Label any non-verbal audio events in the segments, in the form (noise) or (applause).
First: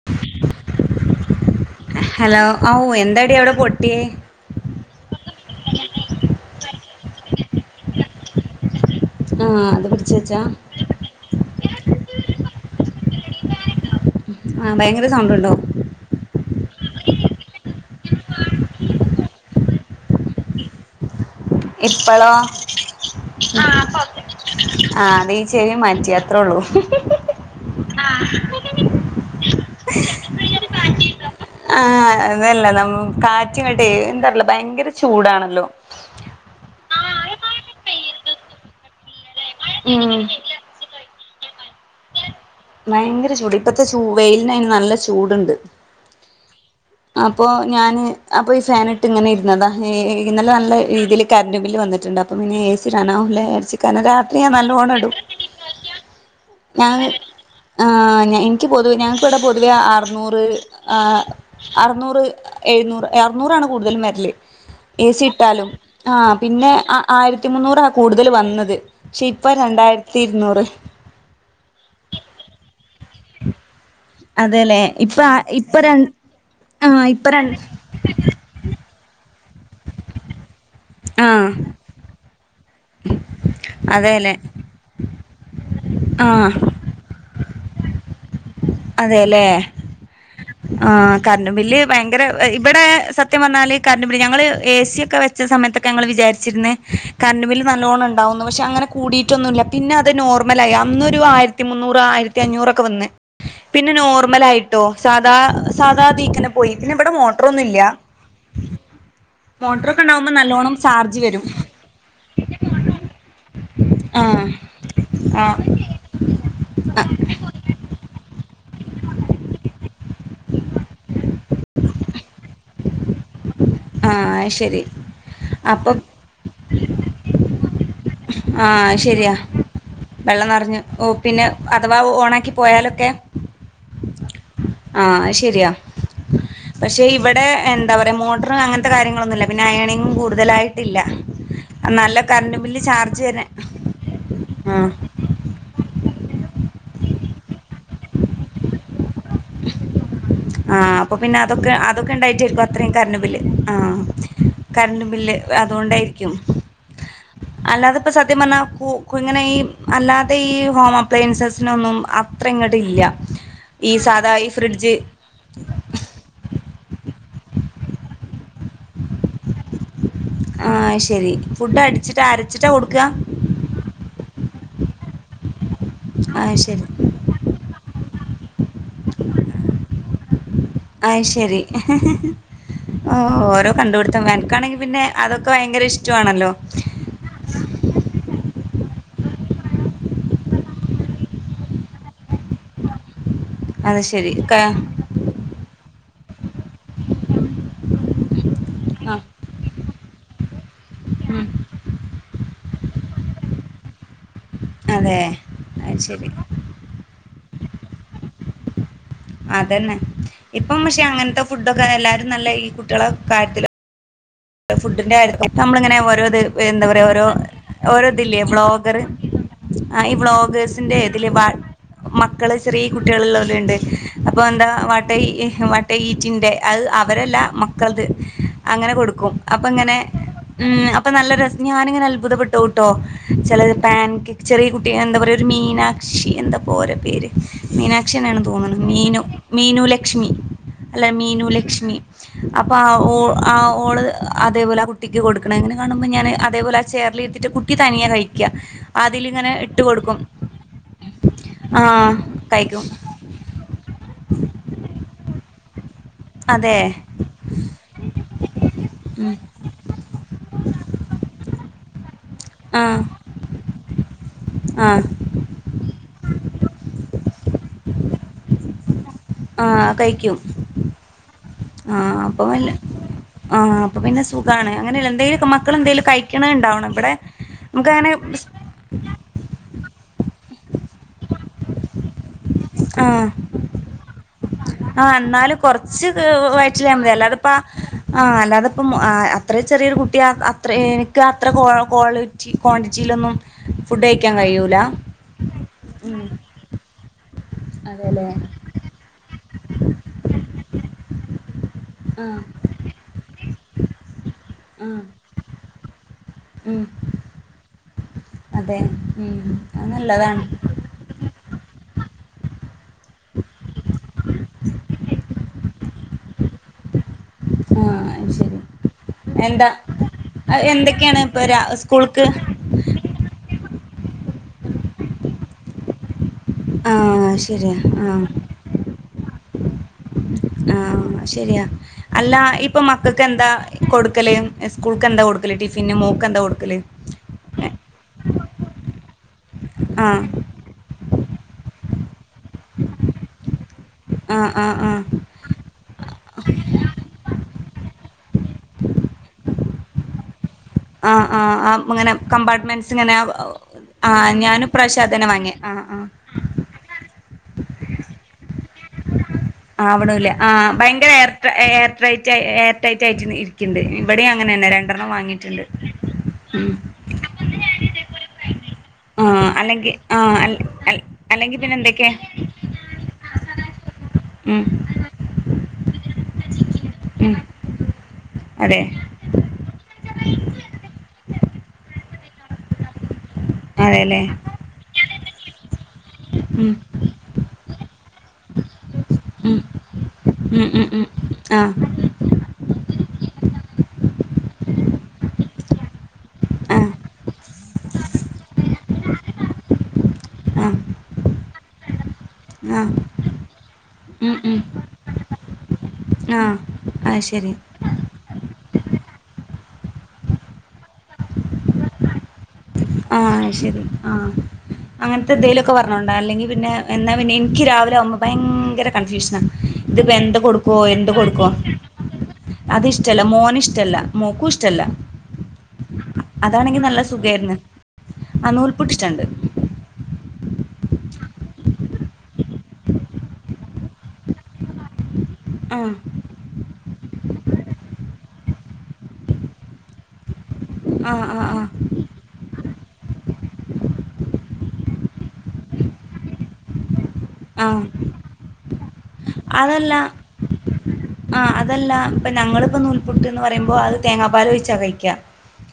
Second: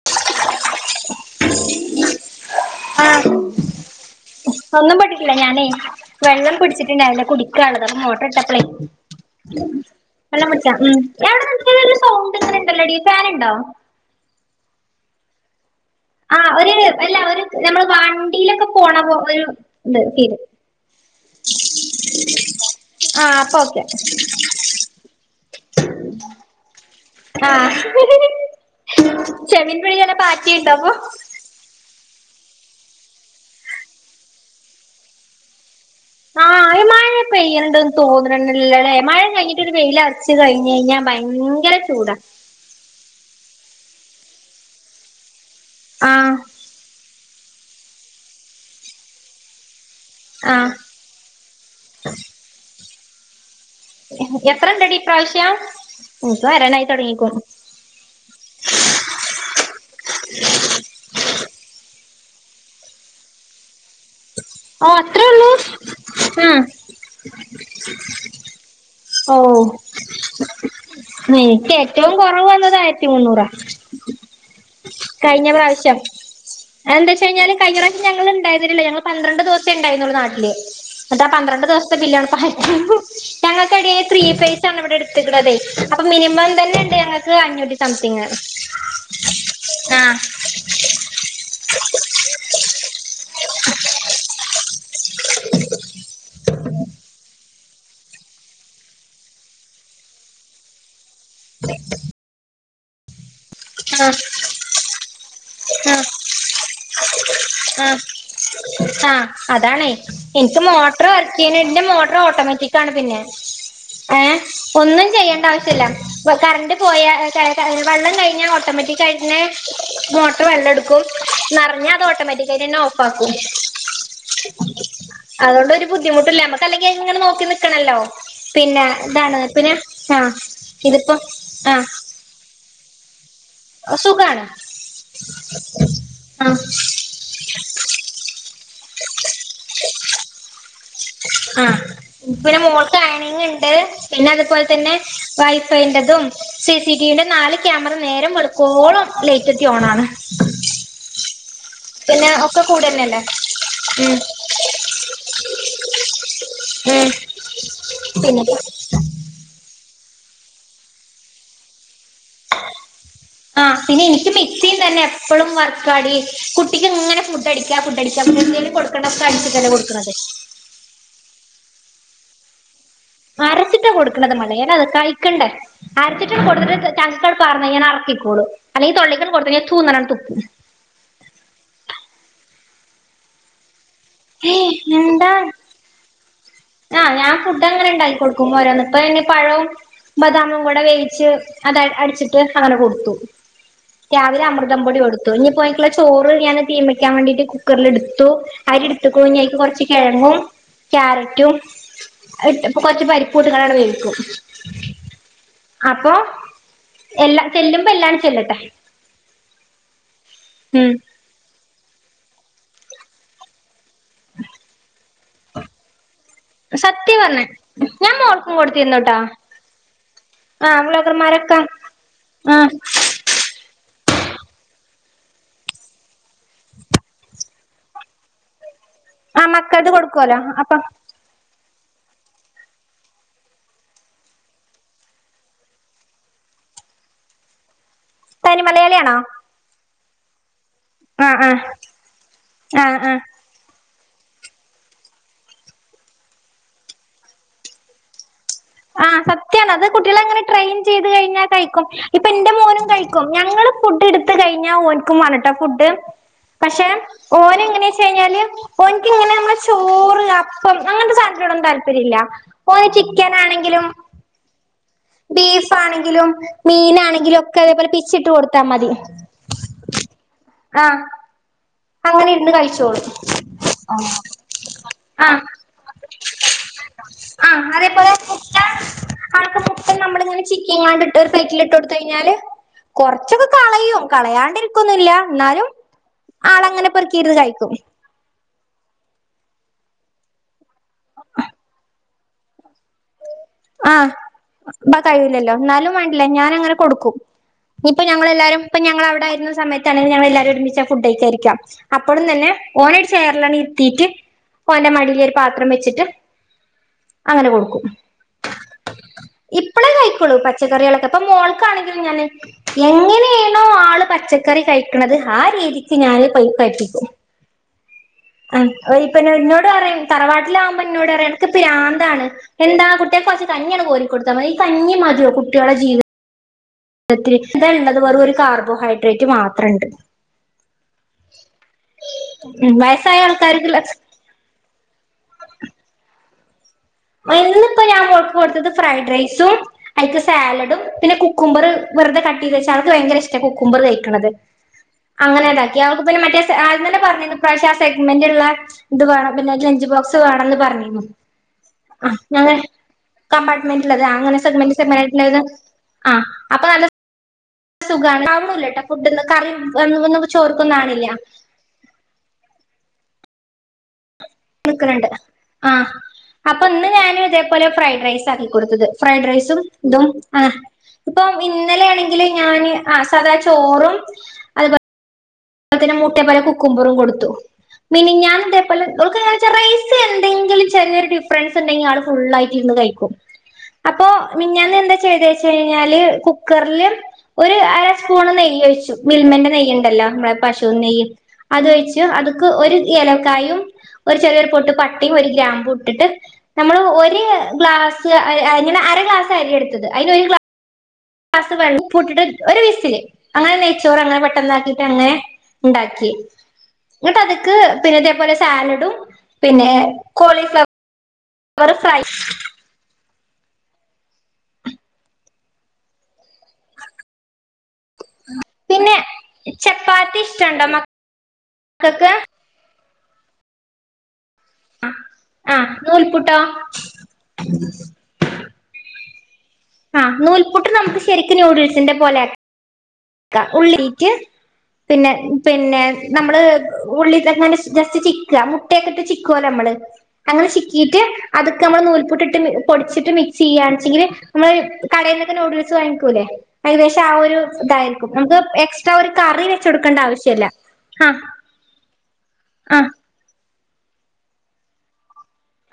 (inaudible) ആ (inaudible) ഹലോ ഔ എന്താടീ അവ്ടെ പൊട്ട്യേ ഒന്നും പൊട്ടീട്ടില്ല ഞാനേ വെള്ളം പിടിച്ചിട്ട്ണ്ടായിര്ന്നില്ല കുടിക്കാള്ളത് അപ്പൊ മോട്ടറ് ഇട്ടപ്പളേ ആഹ് അത് പിടിച്ച് വെച്ചാ വെള്ളം പിടിച്ചോ ഉം അവിടെ എന്തോന്നൊര് സൗണ്ട് ഇണ്ടല്ലോടീ ഫാൻ ഇണ്ടോ ആഹ് ഭയങ്കര സൗണ്ട്ണ്ടോ ആഹ് ഒര് അല്ല ഒര് നമ്മള് വണ്ടീലൊക്കെ പോണ പോലെ ഒര്ത് ഫീല് ഇപ്പളോ ആഹ് അപ്പൊ ഓക്കെ ആഹ് ഇപ്പം ഓക്കെ ആഹ് അത് ഈ ചെവി മാറ്റി അത്രേള്ളൂ ആഹ് ചെവീ (unintelligible) പാറ്റിണ്ടോ ഇപ്പൊ ആഹ് അതല്ല നമ്മ കാറ്റ് ഇങ്ങെട്ടേ എന്താറീലാ ഭയങ്കര ചൂടാണല്ലോ ആഹ് ഈ മഴ പെയ്യ്ന്ന്ണ്ട്ന്ന് തോന്ന്ണെന്നെ ഇല്ലല്ലോലേ മഴ കഴിഞ്ഞ്ട്ടൊര് വെയില് ഉം അറച്ച് കഴി കഴിഞ്ഞാ ഭയങ്കര ചൂടാ ഭയങ്കര ചൂട് ഇപ്പത്തെ ചൂ വെയിലിന് അയിന് നല്ല ചൂട്ണ്ട് ആഹ് അപ്പൊ ഞാന് അപ്പ ഈ ഫാന് ട്ട് ഇങ്ങനെ ഇര്ന്നതാ ഇ ഇന്നലെ ആഹ് നല്ല രീതിയില് കരണ്ട് ബില്ല് വന്നിട്ട്ണ്ട് അപ്പം പിന്നെ എ സി ഇടാനാവൂലാ വിചാരിച്ച് കാരണം രാത്രി ഞാൻ നല്ലോണം ഇടും (unintelligible) ഇൻക്ക് വരാനായി ഞാൻ തോടങ്ങിക്ക്ണു ആഹ് ഞാൻ ഇനിക്ക് പൊതുവെ ഞങ്ങക്കിവിടെ പൊതുവെ അറ്ന്നൂറ് അ അറ്ന്നൂറ് എഴുന്നൂറ് അറ്നൂറാണ് കൂടുതലും വെരല് ഓഹ് അത്രേ ഒള്ളൂ ആഹ് പിന്നെ അ ആയിരത്തി മുന്നൂറാ കൂടുതല് വന്നത് പക്ഷെ ഇപ്പൊ രണ്ടായിരത്തി ഇര്ന്നൂറ് ഏഹ് ഇന്ക്ക് ഏറ്റവും കൊറവ് വന്നത് ആയിരത്തി മുന്നൂറാ അതേല്ലേ കഴിഞ്ഞ പ്രാവശ്യം ആഹ് അതെന്താ ഇപ്പ ര വെച്ചഴിഞ്ഞാല് കഴിഞ്ഞറാ ശ്യം ഞങ്ങള് ഇണ്ടായിര്ന്നില്ലല്ലോ ഞങ്ങള് പന്ത്രണ്ട് ദിവസേ ഇണ്ടായിര്ന്നൊള്ളു നാട്ടില് ഇന്നെട്ടാ ആഹ് പന്ത്രണ്ട് ദിവസ് ത്തെ ബില്ലാണ് ആയിരത്തി മുന്നൂർ ഞങ്ങള്ക്ക് എടീ ത്രീ അതെല്ലെ ഫേസാണ് ഇവിടെ എട്ത്ത്ക്ക്ണതെ അപ്പം മിനിമം ആഹ് തന്നെ ഇണ്ട് ഞങ്ങക്ക് അഞ്ഞൂറ്റി സംതിങ് അതേല്ലേ ആഹ് ആഹ് കരണ്ട് ബില്ല് ഭയങ്കര ഇവിടെ സത്യം പറഞ്ഞാല് കരണ്ട് ബില്ല് ഞങ്ങള് ഏസിയൊക്കെ വെ ച്ച സമയത്തൊക്കെ ഞങ്ങള് വിചാരിച്ചിര്ന്ന് കറന്റ്‌ ബില്ല് നല്ലോണ്ണം ഇണ്ടാവുന്ന് പക്ഷെ അങ്ങനെ കൂടീട്ടൊന്നും ഇല്ല പിന്നെ അത് നോർമലായി അന്നൊരു ആയിരത്തി മുന്നൂറ് ആയിരത്തി അഞ്ഞൂറൊക്കെ വന്ന് പിന്നെ ആ നോർമലായിട്ടോ സാദാ ആ സാധതീക്കനെ പോയി പിന്നെ ഇവിടെ മോട്ടറൊന്നും ഇല്ല ആഹ് അതാണേ ഉണ്ടാവുമ്പോ എനിക്ക് നല്ലോണം മോട്ടറ് ചാർജ് വരും വർക്കെയ്യ്ണ് ഇന്റെ മോട്ടറ് ഓട്ടോമാറ്റിക്കാണ് പിന്നെ ഏഹ് ആഹ് ഒന്നും ചെയ്യേണ്ട ആവശ്യം ഇല്ല ആഹ് കറണ്ട് പോയാ ക വെള്ളം കഴിഞ്ഞാ ഓട്ടോമാറ്റിക് ആയിട്ടെന്നെ മോട്ടർ വെള്ളം ഇട്ക്കും നെറഞ്ഞാ അത് ഓട്ടോമാറ്റി (unintelligible) ഓഫാക്കും ആഹ് അത് ശരി അതോണ്ടൊര് അപ്പം ബുദ്ധിമുട്ടുല്ല നമ്മക്ക് അല്ലെങ്കി അത്ങ്ങനെ നോക്കി നിക്കണല്ലോ ആ പിന്നെ ശരിയാ ഇതാണ് പിന്നെ ആഹ് വെള്ളം നെറഞ്ഞ് ഇതിപ്പോ ഓഹ് പിന്നെ അഥവാ ഓണാക്കി പോയാലൊക്കെ അത് സുഖാണ് ആഹ് അത് ശരിയാ ആഹ് പക്ഷെ ഇവട് ടെ എന്താ പറയാ മോട്ടറും അങ്ങനത്തെ കാര്യങ്ങളൊന്നും ഇല്ല പിന്നെ അയണിങ്ങും കൂടുതലായിട്ടില്ല ആഹ് നല്ല കറണ്ട് ഇപ്പളും ബില്ല് മോൾക്ക് ചാർജ് അങ്ങനന്നെ തന്നെ ഇണ്ട് പിന്നെ അതുപോൽ ആ തന്നെ (unintelligible) ണ്ടതും സി സി ടി വിന്റെ നാല് ക്യാമറ നേരം വെളുക്കുവോളം ലേറ്റത്തി ഓണാണ് ആഹ് അപ്പൊ പിന്നെ അതൊക്കെ അതൊക്കെ പിന്നെ ഒക്കെ ഉണ്ടായിട്ടായിരിക്കും അത്രയും കരണ്ട് കൂടെന്നെല്ലേ ബില്ല് ആഹ് ഉം കറണ്ട് ബില്ല് അതുകൊണ്ടായിരിക്കും ഉം അല്ലാതെ ഇപ്പ സത്യം പിന്നെ പറഞ്ഞാ കു കുങ്ങനെ ഈ അല്ലാതെ ഈ ഹോം അപ്ലയൻസസിനൊന്നും അത്ര ഇങ്ങോട്ട് ഇല്ല ഈ സാദാ ഈ ഫ്രിഡ്ജ് ഇപ്പളും വർക്കാടി കുട്ടിക്ക് ഇങ്ങനെ ഫുഡ്ഡടിക്കാ ഫുഡ്ഡടിക്കാ പിന്നെന്തേലും കൊടുക്കണക്കെ അടിച്ചിട്ട കൊടുക്കണത് ആഹ് ശരി ഫുഡ് അടിച്ചിട്ടാ അരച്ചിട്ടാ കൊടുക്കുക അരച്ചിട്ടാ കൊടുക്കണത് (unintelligible) അത് കഴിക്കണ്ടേ അരച്ചിട്ട് ആഹ് ശരി കൊടുത്തിട്ട് (unintelligible) പറഞ്ഞു കഴിഞ്ഞാൽ എറക്കിക്കോളും അല്ലെങ്കി തൊള്ളക്കൂ കൊടുത്തൂന്ന തൂന്ന് പറഞ്ഞ് തുപ്പും അയ് ശരി ഓഹ് ഓരോ കണ്ടുപിത്തം ഏയ് വനക്കാണെങ്കി പിന്നെ അതൊക്കെ ഭയങ്കര ഇഷ്ടമാണല്ലോ ആഹ് ഞാൻ ഫുഡ്ങ്ങനെണ്ടാക്കി കൊടുക്കുമ്പൊ ഓരോന്ന് ഇപ്പ ഇനി പഴവും ബദാമും കൂടെ വേവിച്ച് അത് അടിച്ചിട്ട് അങ്ങനെ കൊടുത്തു അത് ശരി രാവിലെ അമൃതം പൊടി കൊടുത്തു ഇനി പോയിട്ടുള്ള ചോറ് ഞാന് തീമയ്ക്കാൻ വേണ്ടിട്ട് കുക്കറിൽ എടുത്തു ആഹ് അരിയെടുത്ത്കുണു ഇനി അയിക്ക് കുറച്ച് കിഴങ്ങും ഉം ക്യാരറ്റ് റ്റും കൊറച്ച് പരിപ്പൂട്ടുകാണ്ട് വേവിക്കും അതെ അത് അപ്പം ശരി എല്ലാ ചെല്ലുമ്പോ എല്ലാംടെ ചെല്ലട്ടെ അതന്നെ ഇപ്പം ഉം പക്ഷെ അങ്ങനത്തെ ഫുഡൊക്കെ എല്ലാരും നല്ല ഈ കുട്ടികളെ കാര്യത്തില് (inaudible) ഫുഡിന്റെ കാര്യത്തി നമ്മളിങ്ങനെ ഓരോ ഇത് എന്താ പറയാ സത്യം ഓരോ പറഞ്ഞെ ഓരോ ഞാൻ ഇതില്ലേ മോൾക്കും വ്ലോഗർ കൊടുത്തിരുന്നുട്ടോ ആഹ് ഈ ആ വ്ലോഗേഴ്സിന്റെ ഇതില് വ്ളോഗർമാരൊക്കെ മക്കള് ആ ചെറിയ കുട് ട്ടികളുള്ളോരുണ്ട് അപ്പോ എന്താ വാട്ടേ വാട്ടേ ഈറ്റിന്റെ അത് അവരല്ല മ കൾക്ക് അങ്ങനെ കൊടുക്കും ആ മക്കൾത് അപ്പങ്ങനെ കൊടുക്കുവല്ലോ അപ്പൊ ഉം അപ്പം നല്ല രസം ഞാനിങ്ങനെ അത്ഭുതപ്പെട്ടു പോവുട്ടോ ചിലത് പാൻക് ചെറിയ കുട്ടി എന്താ പറയുക ഒരു മീന ക്ഷി എന്താപ്പോഓര പേര് മീനാക്ഷിന്നാണ് തനി തോന്നണു മലയാളിയാണോ മീനു മീനു ലക്ഷ്മി അല്ല ആ മീനു ആ ലക്ഷ്മി അപ്പൊ ഓ ആ ഓള് അതേപോലെ ആ കുട്ടിക്ക് കൊടുക്കണ അങ്ങനെ കാണുമ്പോൾ ഞാൻ അതേപോലെ ചെയറില് ഇരുത്തിട്ട് കുട്ടിതനിയെ കഴിക്കും ആഹ് സത്യാണ് അത് കുട്ടികള അങ്ങനെ ട്രെയിൻ ചെയ്ത് കഴിഞ്ഞാൽ കഴിക്കും ആഹ് ഇപ്പന്റെ മോനും കഴിക്കും കഴിക് ക്കും ഞങ്ങള് ഫുഡ് എടുത്ത കഴിഞ്ഞാൽ ഓൻക്കും വേണട്ടാ ഫുഡ് അതെ പക്ഷെ ഓൻ എങ്ങനെ വെച്ച് കഴിഞ്ഞാല് ഓൻക്ക് ഇങ്ങനെ ഉം നമ്മള് ചോറ് അപ്പം അങ്ങനത്തെ സാധനത്തിനോടൊന്നും താല്പര്യം ഇല്ല ആഹ് ആഹ് ബീഫാണെങ്കിലും മീനാണെങ്കിലും ഒക്കെ അതേപോലെ പിച്ചിട്ട് കൊടുത്താ മതി ആഹ് കഴിക്കും ആഹ് ആഹ് അങ്ങനെ അപ്പം ഇരുന്ന് വല്ല കഴിച്ചോളും ആഹ് അപ്പൊ പിന്നെ സുഖാണ് അങ്ങനെ ആഹ് എന്തേലുവൊക്ക മക്കൾ എന്തെലും കഴിക്കണ ഉണ്ടാവണം ഇവിടെ നമുക്ക് അങ്ങനെ ആൾക്ക് മുട്ട നമ്മളിങ്ങനെ ചിക്കി ഇങ്ങാണ്ട് ഇട്ട് ഒരു പ്ലേറ്റിൽ ഇട്ട് കൊടുത്ത് കഴിഞ്ഞാല് ആഹ് കൊറച്ചൊക്കെ കളയും കളയാണ്ടിരിക്കൊന്നുല്ല എന്നാലും ഇച്ച് വയറ്റി ആളങ്ങനെ (unintelligible) പെറുക്കിയിരുന്ന് അല്ലാതിപ്പ കഴിക്കും ആ അല്ലാതെപ്പം അത്ര ചെറിയൊരു കുട്ടി അത്ര എനിക്ക് അത്ര കാൾ ചീ ക്വാണ്ടിറ്റിയിലൊന്നും ആ ഫുഡ് കഴിക്കാൻ കഴിയൂല കഴിവില്ലല്ലോ എന്നാലും ഉം വേണ്ടില്ലേ ഞാനങ്ങനെ കൊടുക്കും ഇപ്പ അതെല്ലേ ഞങ്ങളെല്ലാരും ഇപ്പ ഞങ്ങ അവിടെ ആരുന്ന സയത്ത ണെങ്കിൽഞങ്ങ എല്ലരും ഒരുമിച്ച ഫുഡ് കയികാനിരിക്കാ അപ്പോഴും ആഹ് തന്നെ ഓന ഒരു ചേയറിലങ്ങ് ഇത്തിട്ട്ഓന്റെ ആഹ് മടിയില് ഒരു പാത്രം വെച്ചിട്ട് ഉം അങ്ങനെ കൊടുക്കും അതെ ഉ അത് ഇപ്പളേ കഴിക്കുള്ളൂ നല്ലതാണ് പച്ചക്കറികളൊക്കെ അപ്പൊ മോൾക്കാണെങ്കിലും ഞാൻ എങ്ങനെയണോ പച്ചക്കറി കഴിക്കുന്നത് ആ രീതിക്ക് ഞാന് കഴിപ്പിക്കും ആഹ് ആ ശരി പിന്നെ എന്നോട് എന്താ പറയും തറവാട്ടിലാകുമ്പോ ഇന്നോട് എന്തൊക്കെയാണ് പറയും ഇപ്പൊ എനക്ക് പ്രാന്താണ് സ്കൂൾക്ക് എന്താണ് കുട്ടികൾക്കു കുറച്ച് കഞ്ഞിയാണ് കോരി കൊടുത്താൽതി ഈ കഞ്ഞി മതിയോ കുട്ടിയുടെ ജീവിം ആഹ് എന്തേ ശരിയാ ഉള്ളത് വെറ ആഹ് ഒരു കാർബോഹൈഡ്രേറ്റ് മാത്രംണ്ട് ആ ശരിയാ അല്ല ഉം ഇപ്പൊ മക്കക്ക് വയസ്സായ എന്താ ആൾക്കാർക്കുള്ള കൊടു കൊടുക്കല് സ്കൂൾക്ക് എന്താ കൊടുക്കല് ടിഫിന് മോക്ക് എന്താ കൊടുക്കല് ഇന്നിപ്പോ ഞാൻ കൊടുത്തത് ഫ്രൈഡ് റൈസും അഐക്ക് ആഹ് സാലഡും പിന്നെ കു കുക്കുമമ്പറ് വെറുതെ കട്ട് ചെയ്ത് വെച്ചാ ആൾക്ക് ഭയങ്കര ഇഷ്ട കുക്കുമമ്പറ് കഴിക്കണത് ആഹ് ആഹ് ആഹ് അങ്ങനെ ഇതാക്കി അവൾക്ക് പിന്നെ മറ്റേ ആദ്യം തന്നെ പറഞ്ഞത് പ്രാവശ്യ ആ സെഗ്മെന്റ് ഉള്ള ഇത് വേണം പിന്നെ ലെഞ്ച് ബോക്സ് വേണംന്ന് പർഞ്ഞിന്നു ആഹ് അം ഇങ്ങനെ കമ്പാർട്ട്മെന്റ്സ്ങ്ങനെ കമ്പാർട്ട്മെന്റിലത് ആഹ് അങ്ങനെ ഞാനും സെഗ്മെന്റ് ഇപ്രാശ്യം അതന്നെ സെഗ്മെന്റായിട്ടുള്ളത് വാങ്ങിയെ ആഹ് ആഹ്‌ അപ്പൊ നല്ല സുഖാണ് ആവുണൂല്ലട്ടോ ഫുഡ്ന്ന് കറിം വൊന്നും ചോറ്ക്കൊന്നും ആവ്ണില്ല എയർട്രെറ്റായി എയർടൈറ്റായിട്ട് ഇരിക്കിണ്ട് ഇവടെം അങ്ങനന്നെ രണ്ടെണ്ണം വാങ്ങീട്ടിണ്ട് അപ്പ ഇന്ന് ഞാന് ഇതേപോലെ ഫ്രൈഡ് റൈസാക്കി കൊടുത്തത് ഫ്രൈഡ് ആഹ് റൈസും അല്ലെങ്കി ഇതും അൽ ആഹ് അൽ ഇപ്പം അല്ലെങ്കി പിന്നെ എന്തൊക്കെ ഇന്നലെണെങ്കില് ഞാന് അഹ് സാദാ ചോറും ഉം അ മുട്ടേ പോലെ കുക്കുംമ്പറും കൊടുത്തു ഉം അതെ മിനിഞ്ഞാന്നിതേപോലെ ഓൾക്കിങ്ങ റൈസ് എന്തെങ്കിലും ചെറിയെരു ഡിഫ്രൻസ്ണ്ടെങ്കിൽ ആള് ഫുള്ളായിട്ട് ഇര്ന്ന് കഴിക്കും അപ്പൊ അതെല്ലേ മിഞ്ഞാന്നെന്താ ചെയ്തേച്ചയ്ഞ്ഞാല് ഉം കുക്കർല് ഒരു അര സ്പൂണ് നെയ്യൊയ്ച്ചു മിൽമന്റെ ഉം നെയ്യ്ണ്ടല്ലോ നമ്മുടെ ഉം പശും ഉം നെയ്യ് ഉം ആ അതൊയ് അത്ക്ക് ഒരു ഏലക്കായും ഒരു ചെറിയൊരു പൊട്ട് പട്ടിം ഒരു ഗ്രാമ്പൂട്ടിട്ട് നമ്മൾ ആ ഒരു ഗ്ലാസ്ങ്ങനെ അര ഗ്ലാസാ അരി എടുത്തത് അയ്നൊരു ഗ്ലാ അഹ് രു ഗ്ലാസ് വെൾ പൂട്ടിട്ട് ഒരു വിസ്സില് അങ്ങനെ നെയ്ച്ചോറങ്ങനെ ഉം ഉം പെട്ടന്നാക്കിട്ടങ്ങനെ ഇണ്ടാക്കി ആ ങ്ങട്ട് അത് ശരി അത്ക്ക് പിന്നെതേപോലെ സാലഡും പിന്നെ കോളിഫ്ലവ് ലിവറ്ഫ്രെ ആഹ് അയ്ശെരി ആഹ് അങ്ങൻത്തെ ന്തേലൊക്കെ പർഞ്ഞോണ്ട അല്ലെങ്കി പിന്നെ എന്നാ പിന്നെ എനിക്ക്‌യി രാവിലാവുമ്പോ ഭയങ്കര പിന്നെ കൺഫ്യൂഷ്നാ ഇത്പ്പെന്ത കൊടുക്കുവോ എന്ത കൊടുക്കുവോ തക്കെ അത് ഇഷ്ടല്ല മോന് ഇഷ്ടല്ല മോക്കൂഷ്ടല്ല ആഹ് നൂൽപുട്ടോ അതാണെങ്കി നല്ല സുഖേര്ന്ന് അഹ് നൂൽപുട്ടിഷ്ട്ടണ്ട് അഹ് നൂൽപുട്ട് നമുക്ക് ശെരിക്ക് യൂഡിൽസിന്റെ പോലാ ക്ക ഉള്ളീട്ട് പിന്നെ ആ പിന്നെ നമ്മള് ഉള്ളിങ്ങനെ ജസ്റ്റ് ചിക്ക മുട്ടേക്കെട്ട് ചിക്കോല്ലമ്മള് അങ്ങനെ ചി ക്കീറ്റ് ആ ആ ആ അതൊക്കമ്മളെ നൂൽപുട്ടിട്ട് പൊട്ച്ചിട്ട് മിക്സെയ്യാൺച്ചെങ്കില് നമ്മള് കടേന്നൊക്കെ നൂഡിൽസ് വാങ്ങിക്കൂല്ലേ ഏകദേശം ആഹ് ഒരു ആ തായ്രിക്കും നമുക്ക് എക്സ് ട്ര ഒരുകറി അതല്ല വെച്ചൊട്ക്കണ്ട ആവശ്യല്ല അഹ് അഹ് പുട്ടീന്ന് പറയുമ്പോ അത് തേങ്ങാപ്പാലൊയിച്ചാ കഴിക്ക്യാ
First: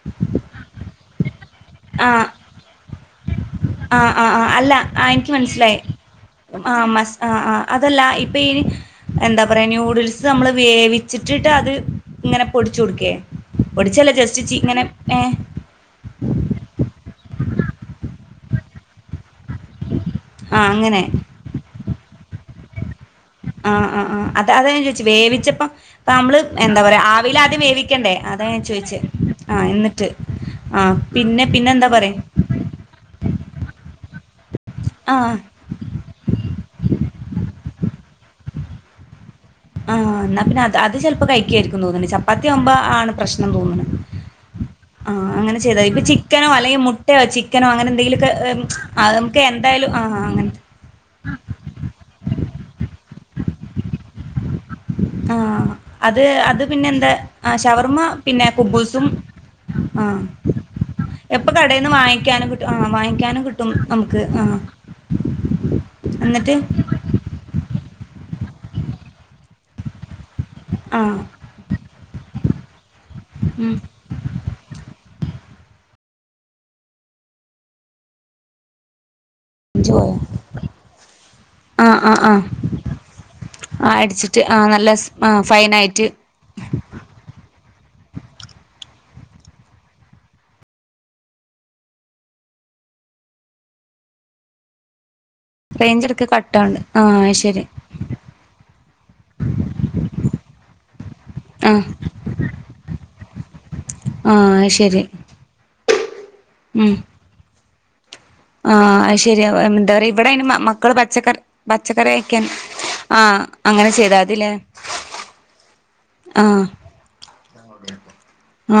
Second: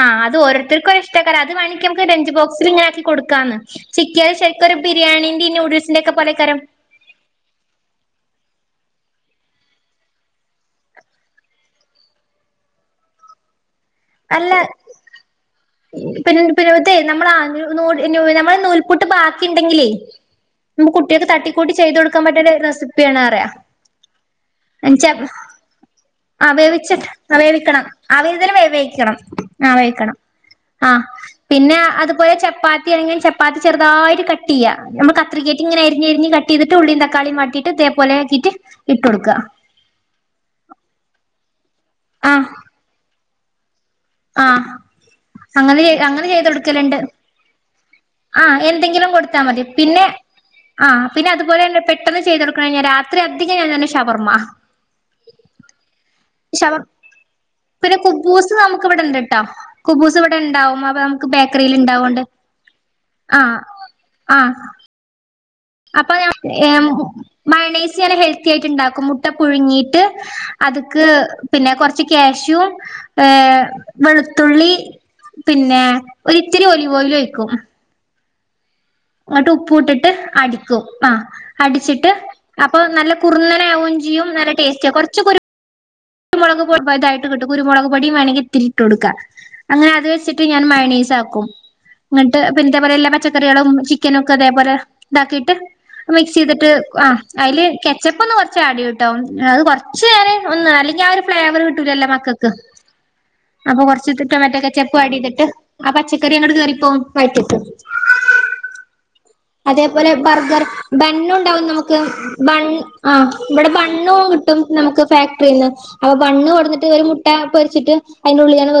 ആഹ് അത് ഓരോര്ത്തര്ക്കൊരിഷ്ട്ടേക്കാരം അത് വേണക്കി നമ്ക്ക് ആഹ് ലഞ്ച് ബോക്സിലിങ്ങനാക്കി കൊടുക്കാന്ന് ആഹ് ആഹ് ചിക്ക്യാല് ആഹ് അല്ല ശെര്ക്കൊരു ആഹ് എനിക്ക് ബിരിയാണീന്റിം മനസ്സിലായി നൂഡിൽസിന്റെക്കെ പോലെക്കാരം ആഹ് മസാ ആഹ് ആഹ് അതല്ല ഇപ്പയി എന്താ പർയാ ന്യൂഡിൽസ് അമ്മള് വേവിച്ചിട്ടിട്ട് അത് ഇങ്ങനെ പൊടിച്ചൊട്ക്കേ? പൊടിച്ചല്ല ജസ്റ്റ് ചി നല്ല ങ്ങനെ ഏഹ് പിന്നെ പി ഇതെ നമ്മള ന നമ്മളെനൂൽ നൂൽപുട്ട് ബാക്കിണ്ടെങ്കിലേ ആഹ് നമക്ക് അങ്ങനെ കുട്ട്യാക്ക് തട്ടിക്കൂട്ടി ചെയ്തൊട്ക്കാം പറ്റിയരു റെസിപ്പ്യാണാറ്യ ആഹ് ആഹ് ആഹ് അത് അതാ ഞാചോയ്ച്ചെ വേവിച്ചപ്പം ഇപ്പമ്മള് ആ എന്താ പറയാ വേവിച്ചിട്ട് ആ ആവീലാദ്യം വേവിക്കണം വേവിക്കണ്ടേ ആവിയിൽ അതാ ഞാചോയ്ച്ചെ വേവിക്കണം ആഹ് ആ എന്നിട്ട് വേവിക്കണം ആ അഹ് പി പിന്നെ അതുപോലെ ചപ്പാത്തി അണെങ്കിലും ചപ്പാത്തി ചെറുതായിട്ട് കട്ടെയ്യ ഞമ്മള് ആഹ് കത്രികേ കേറ്റിങ്ങെനെ അര്ഞ്ഞര്ഞ്ഞ് കട്ടെയ്തിട്ട് ഉള്ളിം തക്കാളിയും വാട്ടീട്ട് തേപോലെ ആക്കിട്ട് ഇട്ടൊട്ക്ക. ആഹ് ന്നാ പിന്നെ അത് അത് ചെൽപ്പോ കഴിക്ക്‌യാരിക്കും തോന്ന്ണ് ചപ്പാത്തി ആവുമ്പോ ആണ് പ്രശ്നം തോന്ന്ണ്. ആഹ് ആഹ് അങ്ങനെ ചെയ്താതി ഇപ്പൊ ചിക്കനോ അല്ലെങ്കി മുട്ടയോ ചിക്കനോ അങ്ങനെ എന്തെങ്കിലൊക്കെ ആഹ് എന്തെങ്കിലും അഹ് കൊടുത്താ ക്കെ മതി എന്തായാലും പിന്നെ ആഹ് അങ്ങൻ ആഹ് പിന്നെ അതുപോലെന്നെ പെട്ടന്ന് ചെയ്തൊട്ക്ക്ണെഞ്ഞാ രാത്രി അധികം ഞാൻതന്നെ ശവർമ്മ ആഹ് അത് അത് ഷവർ പിന്നെന്താ അഹ് ഷവർമ്മ പിന്നെ കുബൂസ് നമുക്ക് ഇവിടെ കുബ്ബൂസും ഇണ്ട്ട്ടോ കുബൂസ് ആഹ് ഇവിടെ ഇണ്ടാവും അപ്പൊ നമുക്ക് എപ്പൊ ബേക്കറിൽ കടേന്ന് ഇണ്ടാവോണ്ട് വാങ്ങിക്കാനും കിട്ടും ആഹ് വാങ്ങിക്കാനും ആഹ് കിട്ടും നമുക്ക് ആഹ്. അപ്പൊ ഞാ എന്നിട്ട് ഏഹ് മയൊണൈസി ഞാൻ ഹെൽത്തി ആയിട്ട് ഇണ്ടാക്കും മുട്ട പുഴുങ്ങിയിട്ട്. അത്ക്ക് ആഹ് പിന്നെ കൊർച്ച് കാഷ്യൂ ഏഹ്. ഉം വെളുത്തുള്ളി പിന്നെ ഒരിത്തിരി ഒലിവോയിലും ഒയ്ക്കും. ഇങ്ങട്ട് ഉപ്പു ഇട്ടിട്ട് അടിക്കും ആഹ് ആഹ് അടിച്ചിട്ട്. ആഹ് ആഹ് അപ്പൊ നല്ല കുറുന്നനെ ആവും ചെയ്യും നല്ല ടേസ്റ്റാ കൊർച്ച് കുരു ഫൈനായിറ്റ്. കുരുമൊളക് പൊ ഇതായിട്ട് കിട്ടും കുരുമൊളക് പൊടിം വേണങ്കി ഇത്തിരി ഇട്ടൊടുക്കാം. അങ്ങനെ അത് വെച്ചിട്ട് ഞാൻ മഴെണ്സാക്കും. ഇങ്ങട്ട് പിൻ ഇതേപോലെള്ള പച്ചക്കറികളും ചിക്കനുംക്കെ ഇതേപോലെ ഇതാക്കി (unintelligible) മിക്സെയ്തിട്ട് കട്ടാവ്ണ്ട് ആ ആഹ് അയ്ശരി അയ്ല് കെച്ചപ്പ് ഒന്ന് കൊർച്ച് ആഡെയ്യുട്ടൊ ഒൻ അത് കൊർച്ച് നേരെ ഒന്ന് ആലി. ഞ്ഞാ ഒരു ഫ്ലേവർ ആഹ് കിട്ടൂലല്ലോ മക്കക്ക്. അപ്പൊ കൊർച്ച് ഇത്ട്ട ആഹ് മറ്റക്കെ കചെപ്പു അയ്ശരി ആഡെയ്തിട്ട് ആ പച്ചക്കറി അങ്ങട് ഉം കേറിപ്പോവും വയറ്റിട്ട്. ആഹ് അയ് ശെ. അതേപോലെ ബർഗർ ബന്നു ഉണ്ടാവും നമുക്ക് പച്ചക്കറി കഴിക്കാൻ ബണ് ആഹ്. ഇവ്ടെ അങ്ങനെ ചെയ്താ ബണ്ണും മതില്ലേ കിട്ടും നമുക്ക്. ഫാക്ടറീന്ന് അപ്പൊ ബണ്ണ് ആഹ് കൊട്ന്നിട്ട് ഒരു മുട്ട പൊരിച്ചിട്ട്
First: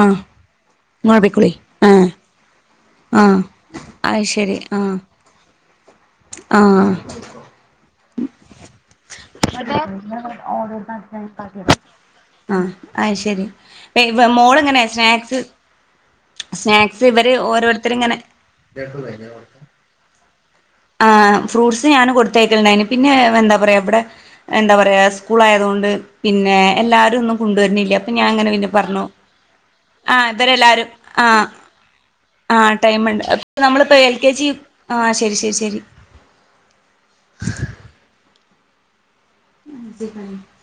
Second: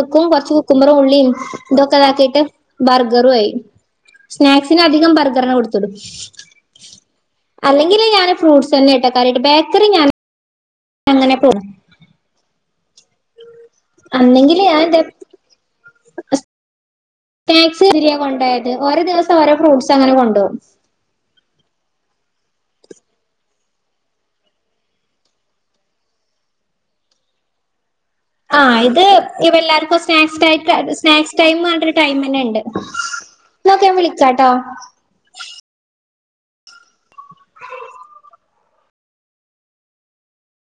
ആഹ് കൊർച്ച്. കുക്കുമ്പർ ഇങ്ങള് ഉള്ളിം പൊയ്ക്കോളി ഇതൊക്കെ ആഹ് ഇതാക്കിയിട്ട് ബർഗറു ആഹ് ആയി അത് ശരി ആഹ് സ്നാക്സിനധികം ബർ ഗറന്നെ കൊട്ത്തത് ആഹ് അല്ലെങ്കിൽ ഞാൻ ഫ്രൂട്ട്സെന്നേട്ടാ കാര്യായിട്ട് ബേക്കറി ഞാന്. (unintelligible) ഓളുണ്ടാക്കി അങ്ങനെ പോണ്. അഹ് അയ് ശരി ഏ മോള് അന്നെങ്കിൽ ഞാൻ എങ്ങനെയാ സ്നാക്സ് സ്നാക് സ്നാക്സ് കഴിക്കാൻ കൊണ്ടോയാല് ഓരോ ദിവസം ഓരോ ഫ്രൂട്ട്സ് അങ്ങനെ കൊണ്ടോവും. ആഹ് ഫ്രൂട്ട്സ് ഞാനും കൊടുത്തയക്കൽ ഉണ്ടായേനി പിന്നെ എന്താ പറിയാ ഇവിടെ - എന്താ പറയാ സ്കൂൾ ആയതുകൊണ്ട് പിന്നെ എല്ലാരും ഒന്നും കൊണ്ടുവരുന്നില്ല. അപ്പ പിന്നെ ഞാൻ അങ്ങനെ ആ പിന്നെ ഇത് പറഞ്ഞു ഇവ എല്ലാവർക്കും ആഹ് സ്നാക്സ് ടൈം ഇവരെല്ലാരും സ്നാക്സ് ആഹ് ടൈം പറഞ്ഞിട്ടൊരു ടൈം തന്നെ ആ ഉണ്ട് ടൈമ് ഇണ്ട്. ന്നാ ഓക്കെ ഞാൻ നമ്മളിപ്പോ എൽ കെ ജി വിളിക്കാട്ടോ ആഹ് ശരി ശരി ശരി. (unintelligible)